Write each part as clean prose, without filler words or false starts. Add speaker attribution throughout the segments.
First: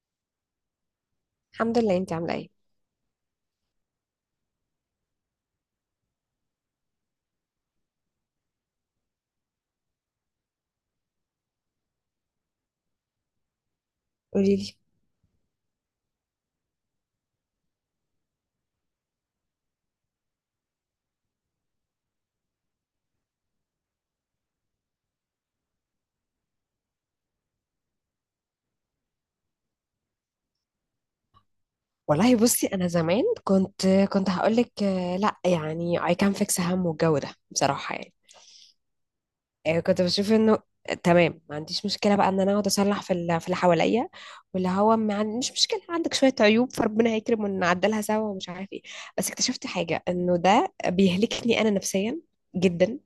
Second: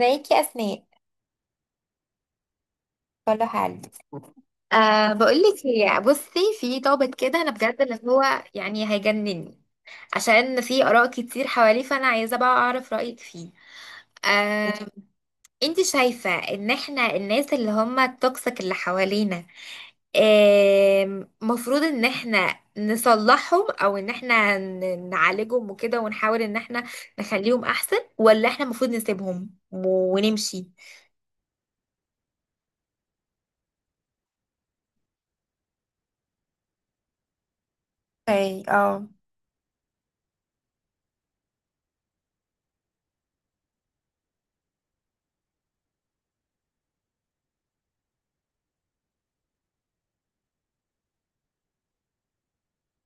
Speaker 1: ازيك يا اسماء؟
Speaker 2: الحمد لله، انت عامله ايه؟
Speaker 1: كله حال. بقولك، هي بصي، في ضابط كده انا بجد اللي هو يعني هيجنني، عشان في اراء كتير حواليه، فانا عايزه بقى اعرف رايك فيه.
Speaker 2: قولي
Speaker 1: أه،
Speaker 2: لي.
Speaker 1: انت شايفه ان احنا الناس اللي هم التوكسيك اللي حوالينا، مفروض ان احنا نصلحهم او ان احنا نعالجهم وكده، ونحاول ان احنا نخليهم احسن، ولا احنا المفروض نسيبهم ونمشي؟
Speaker 2: والله بصي، انا زمان كنت هقول لك لا، يعني I can fix هم والجو ده بصراحه، يعني.
Speaker 1: اي اه.
Speaker 2: كنت بشوف انه تمام. ما عنديش مشكله بقى ان انا اقعد اصلح في اللي حواليا، واللي هو ما عن- مش مشكله عندك شويه عيوب، فربنا هيكرم ونعدلها سوا ومش عارف ايه. بس اكتشفت حاجه انه ده بيهلكني انا نفسيا جدا،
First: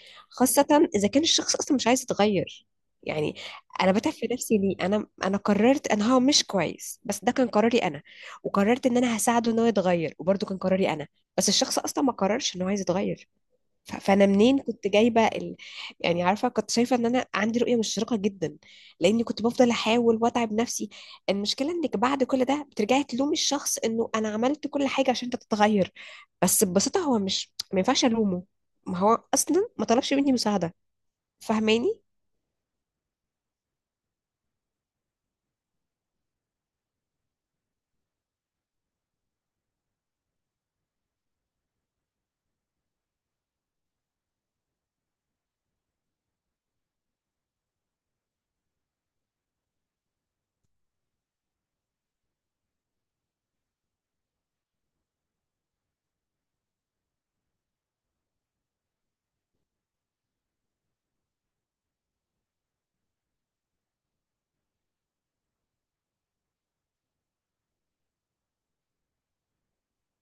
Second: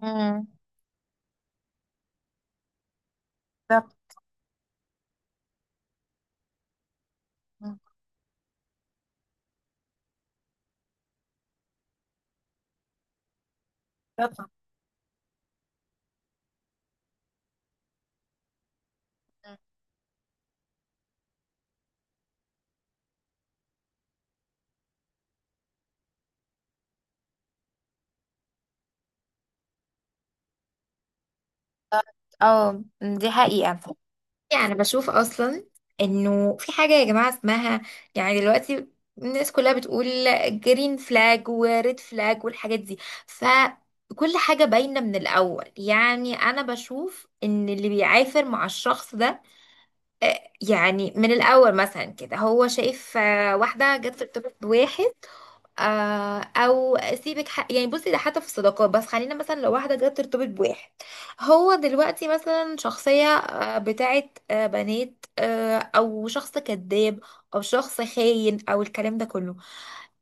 Speaker 1: امم.
Speaker 2: خاصة إذا كان الشخص أصلا مش عايز يتغير، يعني. أنا
Speaker 1: بالظبط.
Speaker 2: بتعب في نفسي ليه؟ أنا قررت إن هو مش كويس، بس ده كان قراري أنا، وقررت إن أنا هساعده إن هو يتغير، وبرضه كان قراري أنا، بس الشخص أصلا ما قررش إن هو عايز يتغير. فانا
Speaker 1: طبعا.
Speaker 2: منين كنت جايبه. يعني عارفه، كنت شايفه ان انا عندي رؤيه مشرقه جدا لاني كنت بفضل احاول واتعب نفسي. المشكله انك بعد كل ده بترجعي تلومي الشخص انه انا عملت كل حاجه عشان انت تتغير، بس ببساطه هو مش ما ينفعش الومه، ما هو اصلا ما طلبش مني مساعده. فاهماني؟
Speaker 1: اه، دي حقيقة. يعني بشوف اصلا انه في حاجة يا جماعة اسمها، يعني دلوقتي الناس كلها بتقول جرين فلاج وريد فلاج والحاجات دي، فكل حاجة باينة من الاول. يعني انا بشوف ان اللي بيعافر مع الشخص ده، يعني من الاول مثلا كده هو شايف، واحدة جت في ارتباط بواحد، يعني بصي ده حتى في الصداقات، بس خلينا مثلا لو واحده جت ترتبط بواحد. هو دلوقتي مثلا شخصيه بتاعت بنات، او شخص كذاب، او شخص خاين، او الكلام ده كله.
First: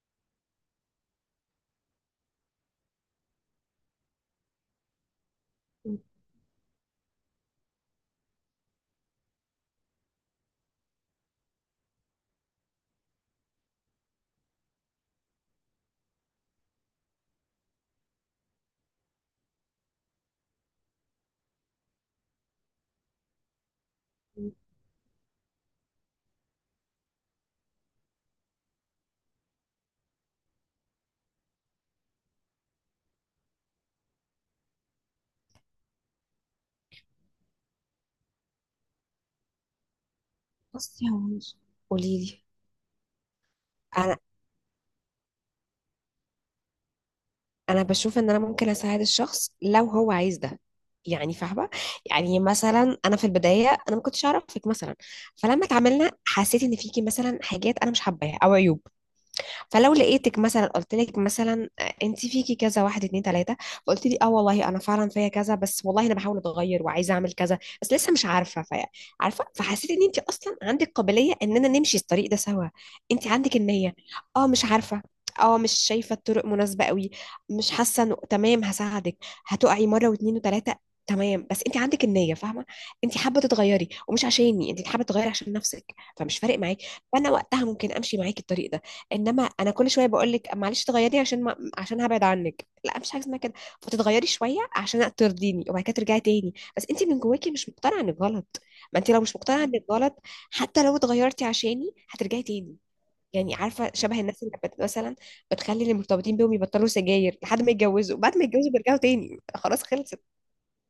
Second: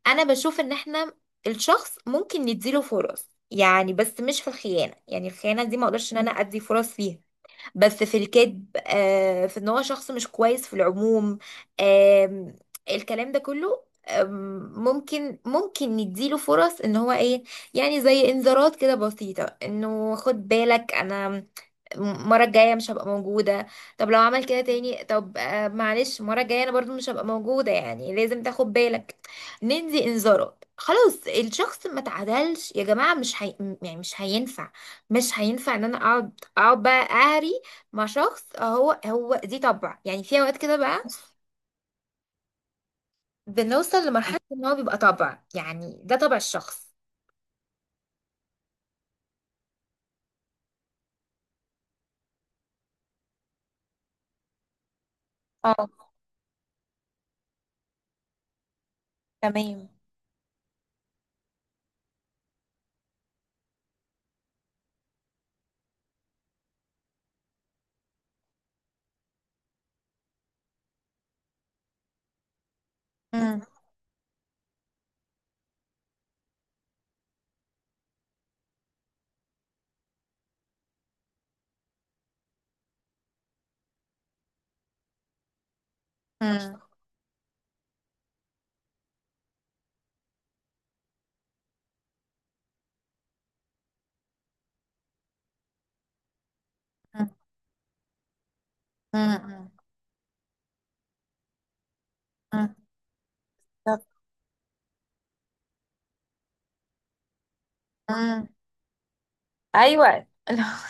Speaker 1: انا بشوف ان احنا الشخص ممكن نديله فرص، يعني بس مش في الخيانه، يعني الخيانه دي ما اقدرش ان انا ادي فرص فيها. بس في الكذب، في ان هو شخص مش كويس في العموم، آم، الكلام ده كله، ممكن نديله فرص، ان هو ايه، يعني زي انذارات كده بسيطة، انه خد بالك انا المرة الجاية مش هبقى موجودة. طب لو عمل كده تاني، طب معلش المرة الجاية انا برضو مش هبقى موجودة، يعني لازم تاخد بالك. ندي انذارات، خلاص الشخص ما تعدلش يا جماعة، مش هي... يعني مش هينفع، مش هينفع ان انا اقعد بقى اهري مع شخص، هو دي طبع، يعني في اوقات كده بقى
Speaker 2: بصي هو مش قولي لي.
Speaker 1: بنوصل
Speaker 2: انا
Speaker 1: لمرحلة ان هو بيبقى طبع، يعني ده طبع الشخص.
Speaker 2: انا بشوف ان انا ممكن اساعد الشخص لو هو عايز ده، يعني فاهمه. يعني مثلا انا في البدايه انا ما كنتش اعرفك مثلا، فلما
Speaker 1: اه.
Speaker 2: اتعاملنا حسيت ان فيكي مثلا حاجات انا مش حباها او عيوب.
Speaker 1: تمام.
Speaker 2: فلو لقيتك مثلا قلت لك مثلا انت فيكي كذا واحد اتنين تلاته، فقلت لي اه والله انا فعلا فيا كذا، بس والله انا بحاول اتغير وعايزه اعمل كذا، بس لسه مش عارفه فيا عارفه. فحسيت ان انت اصلا عندك قابليه اننا نمشي الطريق ده سوا، انت عندك
Speaker 1: مم.
Speaker 2: النيه. اه مش عارفه، اه مش شايفه الطرق مناسبه قوي، مش حاسه انه تمام. هساعدك، هتقعي مره واتنين وتلاته، تمام. بس انت عندك النيه، فاهمه. انت حابه تتغيري، ومش عشاني انت حابه تتغيري، عشان نفسك، فمش فارق
Speaker 1: مم.
Speaker 2: معاكي. فانا وقتها ممكن امشي معاكي الطريق ده. انما انا كل شويه بقول لك معلش تغيري عشان ما... عشان هبعد عنك، لا، مفيش حاجه اسمها كده. فتتغيري شويه عشان ترضيني، وبعد كده ترجعي تاني، بس انت من
Speaker 1: مم.
Speaker 2: جواكي مش مقتنعه انك غلط. ما انت لو مش مقتنعه
Speaker 1: مم.
Speaker 2: انك غلط، حتى لو اتغيرتي عشاني هترجعي
Speaker 1: مم.
Speaker 2: تاني. يعني عارفه،
Speaker 1: طب.
Speaker 2: شبه الناس اللي مثلا بتخلي اللي مرتبطين بيهم يبطلوا سجاير لحد ما يتجوزوا، بعد ما
Speaker 1: مم.
Speaker 2: يتجوزوا بيرجعوا تاني، خلاص خلصت.
Speaker 1: ايوه.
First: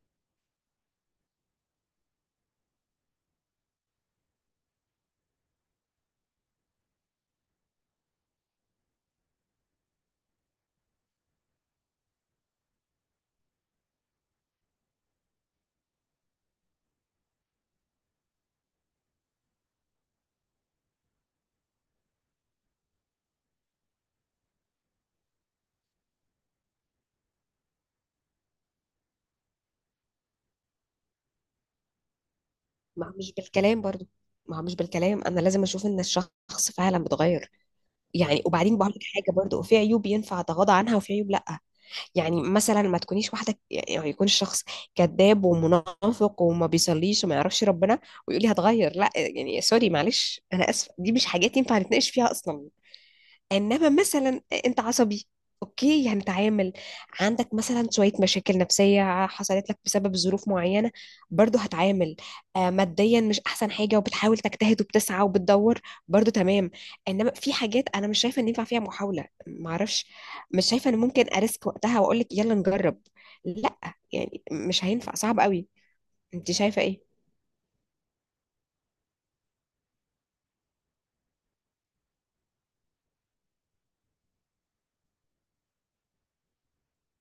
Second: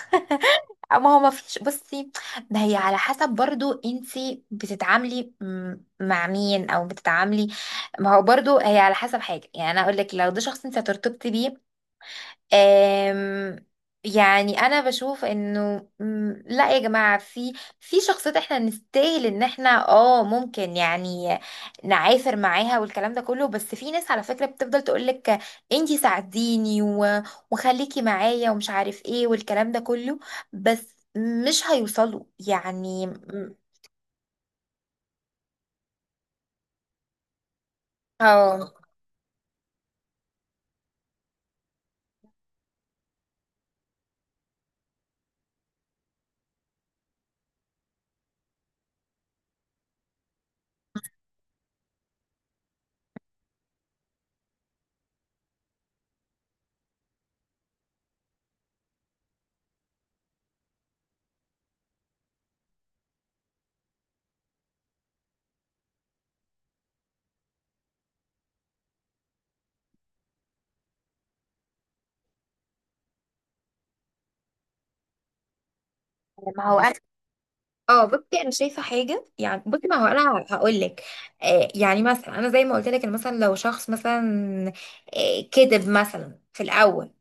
Speaker 1: ما هو ما فيش، بصي، ده هي على حسب برضو انتي بتتعاملي مع مين، او بتتعاملي. ما هو برضو هي على حسب حاجه، يعني انا اقول لك لو ده شخص انت هترتبطي بيه، آم، يعني انا بشوف انه لا يا جماعه، في شخصيات احنا نستاهل ان احنا اه ممكن يعني نعافر معاها والكلام ده كله. بس في ناس على فكره بتفضل تقولك انتي ساعديني، وخليكي معايا ومش عارف ايه والكلام ده كله، بس مش هيوصلوا يعني
Speaker 2: ما هو مش بالكلام برضو، ما هو مش بالكلام، انا لازم اشوف ان الشخص فعلا بيتغير. يعني
Speaker 1: اه.
Speaker 2: وبعدين بقول لك حاجه برضو، في عيوب ينفع اتغاضى عنها وفي عيوب لا. يعني مثلا ما تكونيش واحده، يعني يكون الشخص كذاب ومنافق وما بيصليش وما يعرفش ربنا، ويقول لي هتغير، لا يعني سوري معلش انا اسفه، دي مش حاجات ينفع نتناقش فيها اصلا. انما مثلا انت عصبي، اوكي هنتعامل. عندك مثلا شويه مشاكل نفسيه حصلت لك بسبب ظروف معينه، برضو هتعامل. ماديا مش احسن حاجه وبتحاول تجتهد وبتسعى وبتدور، برضو تمام. انما في حاجات انا مش شايفه ان ينفع فيها محاوله، معرفش، مش شايفه ان ممكن اريسك وقتها واقول لك يلا نجرب، لا، يعني مش هينفع، صعب قوي. انت
Speaker 1: ما هو
Speaker 2: شايفه
Speaker 1: انا،
Speaker 2: ايه؟
Speaker 1: اه بصي، انا شايفه حاجه، يعني بصي ما هو انا هقول لك، يعني مثلا انا زي ما قلت لك، إن مثلا لو شخص مثلا كذب مثلا في الاول،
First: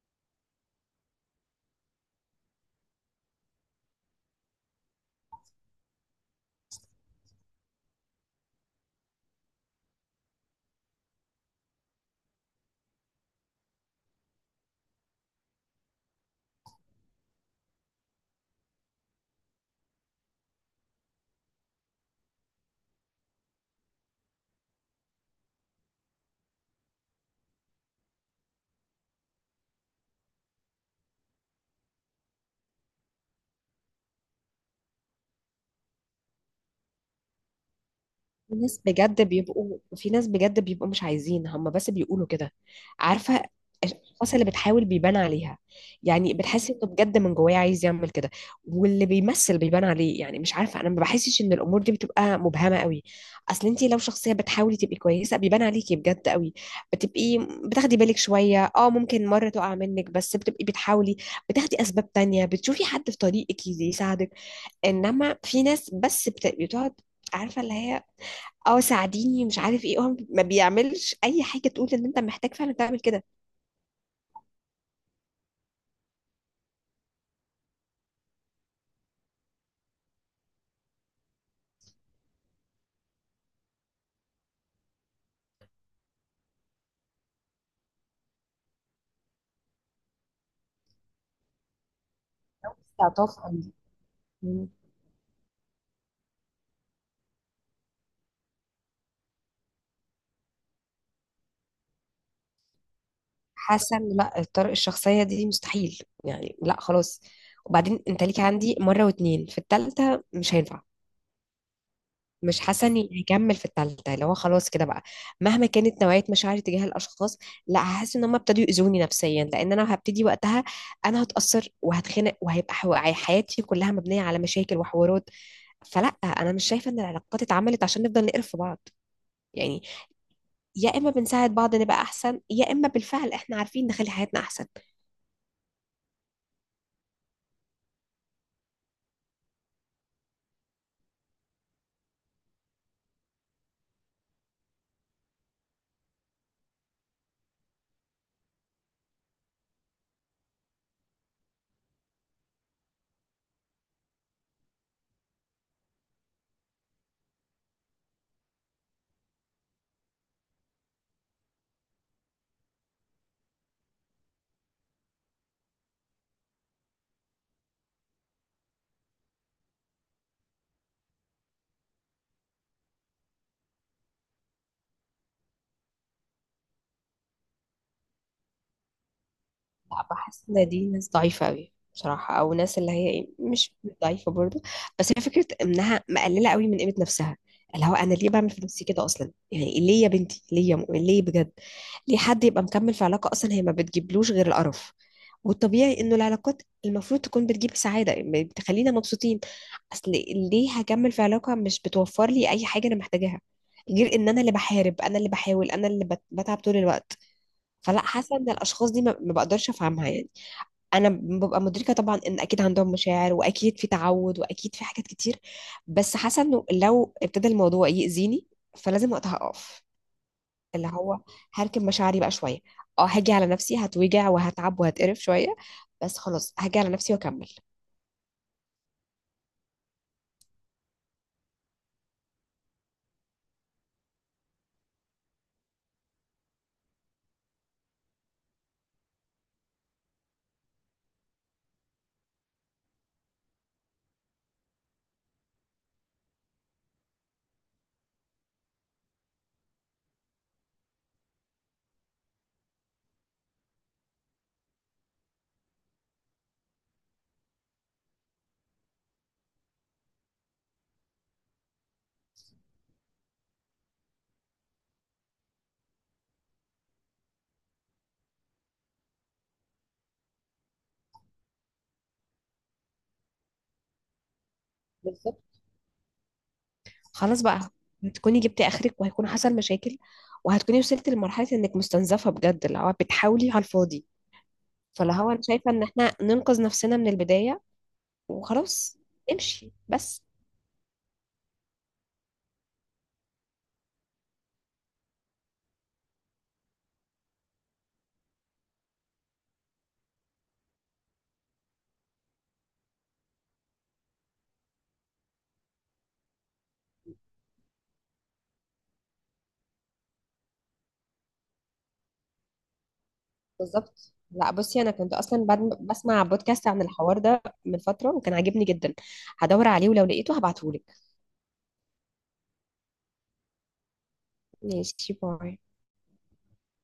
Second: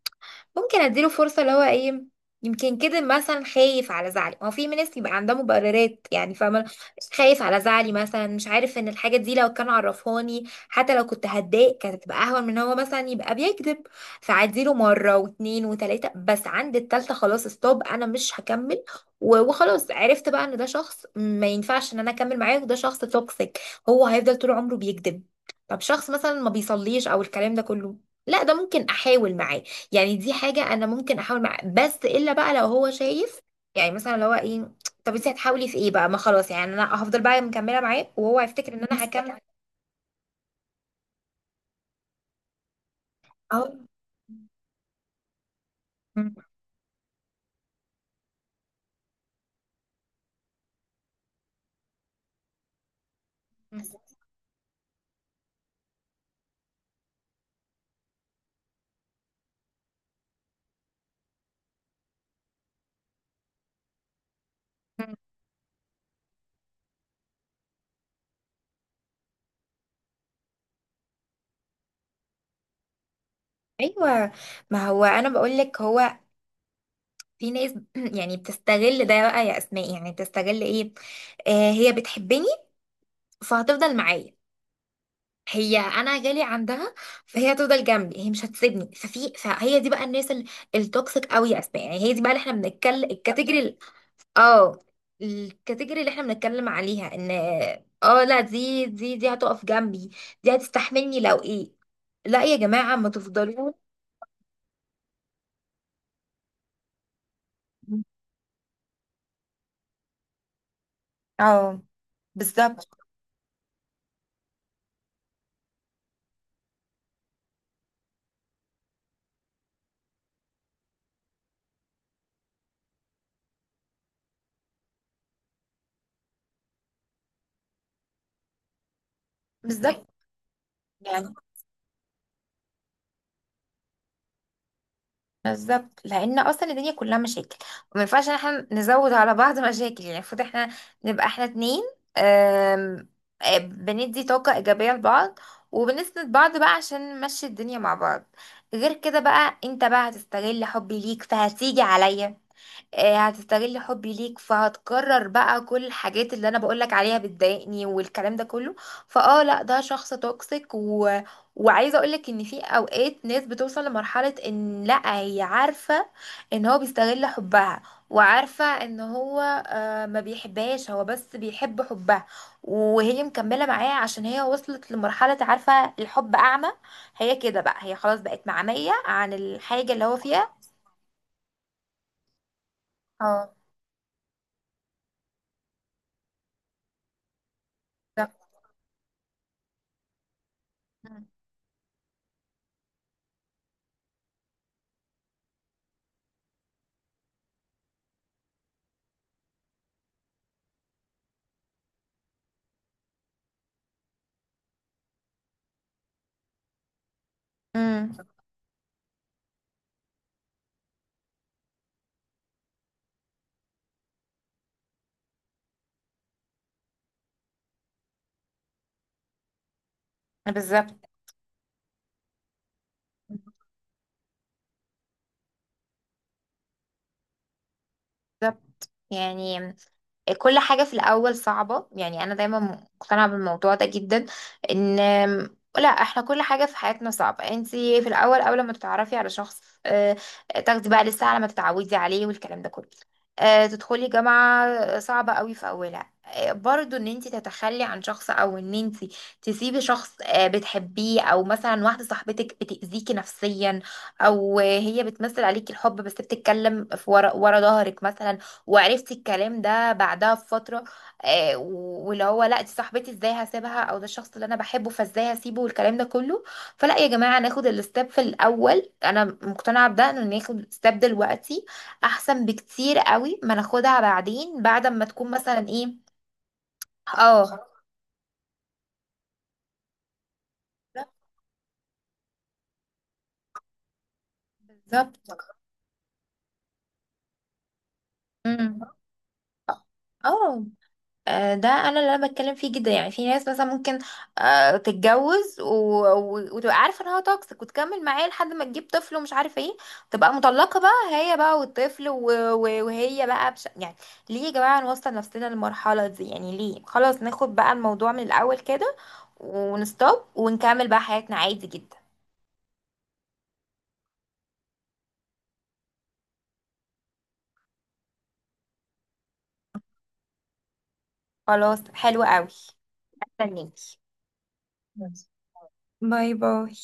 Speaker 1: ممكن اديله فرصة، اللي هو ايه، يمكن كده مثلا خايف على زعلي، ما هو في ناس يبقى عندها مبررات، يعني فاهمة، خايف على زعلي، مثلا مش عارف ان الحاجة دي لو كان عرفهاني حتى لو كنت هتضايق كانت هتبقى اهون من إن هو مثلا يبقى بيكذب. فعديله مرة واتنين وتلاتة، بس عند التالتة خلاص ستوب، انا مش هكمل، وخلاص عرفت بقى ان ده شخص ما ينفعش ان انا اكمل معاه، وده شخص توكسيك، هو هيفضل طول عمره بيكذب. طب شخص مثلا ما بيصليش او الكلام ده كله، لا ده ممكن احاول معاه، يعني دي حاجة أنا ممكن أحاول معاه، بس إلا بقى لو هو شايف، يعني مثلا لو هو إيه، طب أنت هتحاولي في إيه بقى؟ ما خلاص، يعني أنا هفضل بقى مكملة معاه وهو
Speaker 2: في
Speaker 1: هيفتكر
Speaker 2: ناس
Speaker 1: إن أنا
Speaker 2: بجد
Speaker 1: هكمل.
Speaker 2: بيبقوا، في ناس بجد بيبقوا مش عايزين هم بس بيقولوا كده، عارفة.
Speaker 1: أهو.
Speaker 2: الأشخاص اللي بتحاول بيبان عليها،
Speaker 1: م-
Speaker 2: يعني بتحس إنه بجد من جواه عايز يعمل كده، واللي بيمثل بيبان عليه. يعني مش عارفة، أنا ما بحسش إن الأمور دي بتبقى مبهمة قوي. أصل
Speaker 1: م-
Speaker 2: أنت لو شخصية بتحاولي تبقي كويسة بيبان عليكي بجد قوي، بتبقي بتاخدي بالك شوية، أه ممكن مرة تقع منك بس بتبقي بتحاولي، بتاخدي أسباب تانية، بتشوفي حد في طريقك يساعدك.
Speaker 1: م.
Speaker 2: إنما في ناس بس بتقعد، عارفة، اللي هي اه ساعديني مش عارف ايه، هو ما بيعملش اي حاجه تقول ان انت محتاج فعلا تعمل كده.
Speaker 1: أيوه. ما هو أنا بقول لك هو، في ناس يعني بتستغل ده بقى يا أسماء، يعني بتستغل إيه، آه هي بتحبني فهتفضل معايا، هي انا جالي عندها فهي هتفضل جنبي، هي مش هتسيبني. فهي دي بقى الناس التوكسيك قوي يا اسماء، يعني هي دي بقى اللي احنا بنتكلم
Speaker 2: استعطاف عندي.
Speaker 1: الكاتيجوري.
Speaker 2: مم.
Speaker 1: اه. الكاتيجوري اللي احنا بنتكلم عليها ان، اه لا، دي هتقف جنبي، دي هتستحملني لو ايه، لا يا جماعة ما تفضلوا.
Speaker 2: حاسه ان لا، الطرق الشخصيه دي مستحيل، يعني لا خلاص. وبعدين انت ليك عندي مره واتنين، في التالتة مش هينفع.
Speaker 1: اه.
Speaker 2: مش حاسه
Speaker 1: بالظبط.
Speaker 2: اني هكمل في التالتة، اللي هو خلاص كده بقى، مهما كانت نوعيه مشاعري تجاه الاشخاص، لا، هحس ان هم ابتدوا يؤذوني نفسيا. لان انا هبتدي وقتها انا هتاثر وهتخنق وهيبقى حياتي كلها مبنيه على مشاكل وحوارات. فلا، انا مش شايفه ان العلاقات اتعملت عشان نفضل نقرف في بعض، يعني
Speaker 1: بالظبط.
Speaker 2: يا اما
Speaker 1: يعني
Speaker 2: بنساعد بعض نبقى احسن، يا اما بالفعل احنا عارفين نخلي حياتنا احسن.
Speaker 1: بالظبط، لان اصلا الدنيا كلها مشاكل، وما ينفعش ان احنا نزود على بعض مشاكل، يعني المفروض احنا نبقى احنا اتنين، آم، بندي طاقة ايجابية لبعض، وبنسند بعض بقى عشان نمشي الدنيا مع بعض. غير كده بقى انت بقى هتستغل حبي ليك فهتيجي عليا، هتستغل حبي ليك فهتكرر بقى كل الحاجات اللي انا بقولك عليها بتضايقني والكلام ده كله. فاه لا ده شخص توكسيك وعايزه اقولك ان في اوقات ناس بتوصل لمرحله، ان لا هي عارفه ان هو بيستغل حبها، وعارفه ان هو ما بيحبهاش، هو بس بيحب حبها، وهي مكمله معاه عشان هي وصلت لمرحله، عارفه الحب اعمى، هي كده بقى هي خلاص بقت معميه عن الحاجه اللي
Speaker 2: لا،
Speaker 1: هو
Speaker 2: بحس
Speaker 1: فيها.
Speaker 2: ان دي ناس ضعيفة قوي بصراحة، او ناس اللي هي
Speaker 1: اه.
Speaker 2: مش ضعيفة برضو، بس هي فكرة انها مقللة قوي من قيمة نفسها، اللي هو انا ليه
Speaker 1: بالظبط.
Speaker 2: بعمل في نفسي كده اصلا، يعني ليه يا بنتي، ليه يا مؤمن، ليه بجد؟ ليه حد يبقى مكمل في علاقة اصلا هي ما بتجيبلوش غير القرف؟ والطبيعي انه العلاقات المفروض تكون بتجيب سعادة، يعني بتخلينا مبسوطين. اصل ليه هكمل في علاقة مش بتوفر لي اي حاجة انا محتاجاها، غير ان انا اللي بحارب، انا اللي بحاول، انا اللي بتعب طول الوقت. فلا،
Speaker 1: مم.
Speaker 2: حاسه ان الاشخاص دي ما بقدرش افهمها، يعني انا ببقى مدركه طبعا ان اكيد عندهم مشاعر واكيد في تعود واكيد في حاجات كتير، بس حاسه انه لو ابتدى الموضوع يأذيني فلازم وقتها اقف، اللي
Speaker 1: بالظبط.
Speaker 2: هو هركب مشاعري بقى شويه، اه هاجي على نفسي، هتوجع وهتعب وهتقرف شويه، بس خلاص هاجي على نفسي واكمل.
Speaker 1: بالظبط. يعني كل حاجة في الأول صعبة، يعني أنا دايما مقتنعة بالموضوع ده جدا، إن لا احنا كل حاجة في حياتنا صعبة. انتي في الأول أول ما تتعرفي على شخص، تاخدي بقى لسه على ما تتعودي عليه والكلام ده كله، تدخلي جامعة صعبة قوي في أولها، برضو ان انتي تتخلي عن شخص، او ان انتي تسيبي شخص بتحبيه، او مثلا واحدة صاحبتك بتأذيكي نفسيا، او هي بتمثل عليكي الحب بس بتتكلم في ورا ورا ظهرك مثلا، وعرفت الكلام ده بعدها بفترة، واللي هو لا دي صاحبتي ازاي هسيبها، او ده الشخص اللي انا بحبه فازاي هسيبه والكلام ده كله. فلا يا جماعة ناخد الستep في الاول، انا مقتنعة بده، ان ناخد ستيب دلوقتي احسن بكتير قوي ما ناخدها بعدين بعد ما تكون
Speaker 2: بالظبط
Speaker 1: مثلا ايه.
Speaker 2: خلاص بقى،
Speaker 1: اه.
Speaker 2: هتكوني جبتي اخرك وهيكون حصل مشاكل، وهتكوني وصلت لمرحله انك مستنزفه بجد، اللي هو بتحاولي على الفاضي. فاللي
Speaker 1: بالظبط.
Speaker 2: هو انا شايفه ان احنا ننقذ نفسنا من البدايه
Speaker 1: امم.
Speaker 2: وخلاص، امشي بس.
Speaker 1: اه، ده انا اللي انا بتكلم فيه جدا، يعني في ناس مثلا ممكن تتجوز، وتبقى عارفه ان هو توكسيك، وتكمل معاه لحد ما تجيب طفل ومش عارف ايه، تبقى مطلقه بقى هي بقى والطفل، وهي بقى يعني ليه يا جماعه نوصل نفسنا للمرحله دي؟ يعني ليه؟ خلاص ناخد بقى الموضوع من الاول كده، ونستوب ونكمل بقى حياتنا عادي جدا.
Speaker 2: بالظبط، لا بصي، انا كنت اصلا بعد بسمع بودكاست عن الحوار ده من فتره وكان عاجبني جدا، هدور عليه ولو لقيته هبعتهولك.
Speaker 1: خلاص حلو قوي. استنيكي.
Speaker 2: ماشي،
Speaker 1: بس.
Speaker 2: باي.
Speaker 1: باي باي.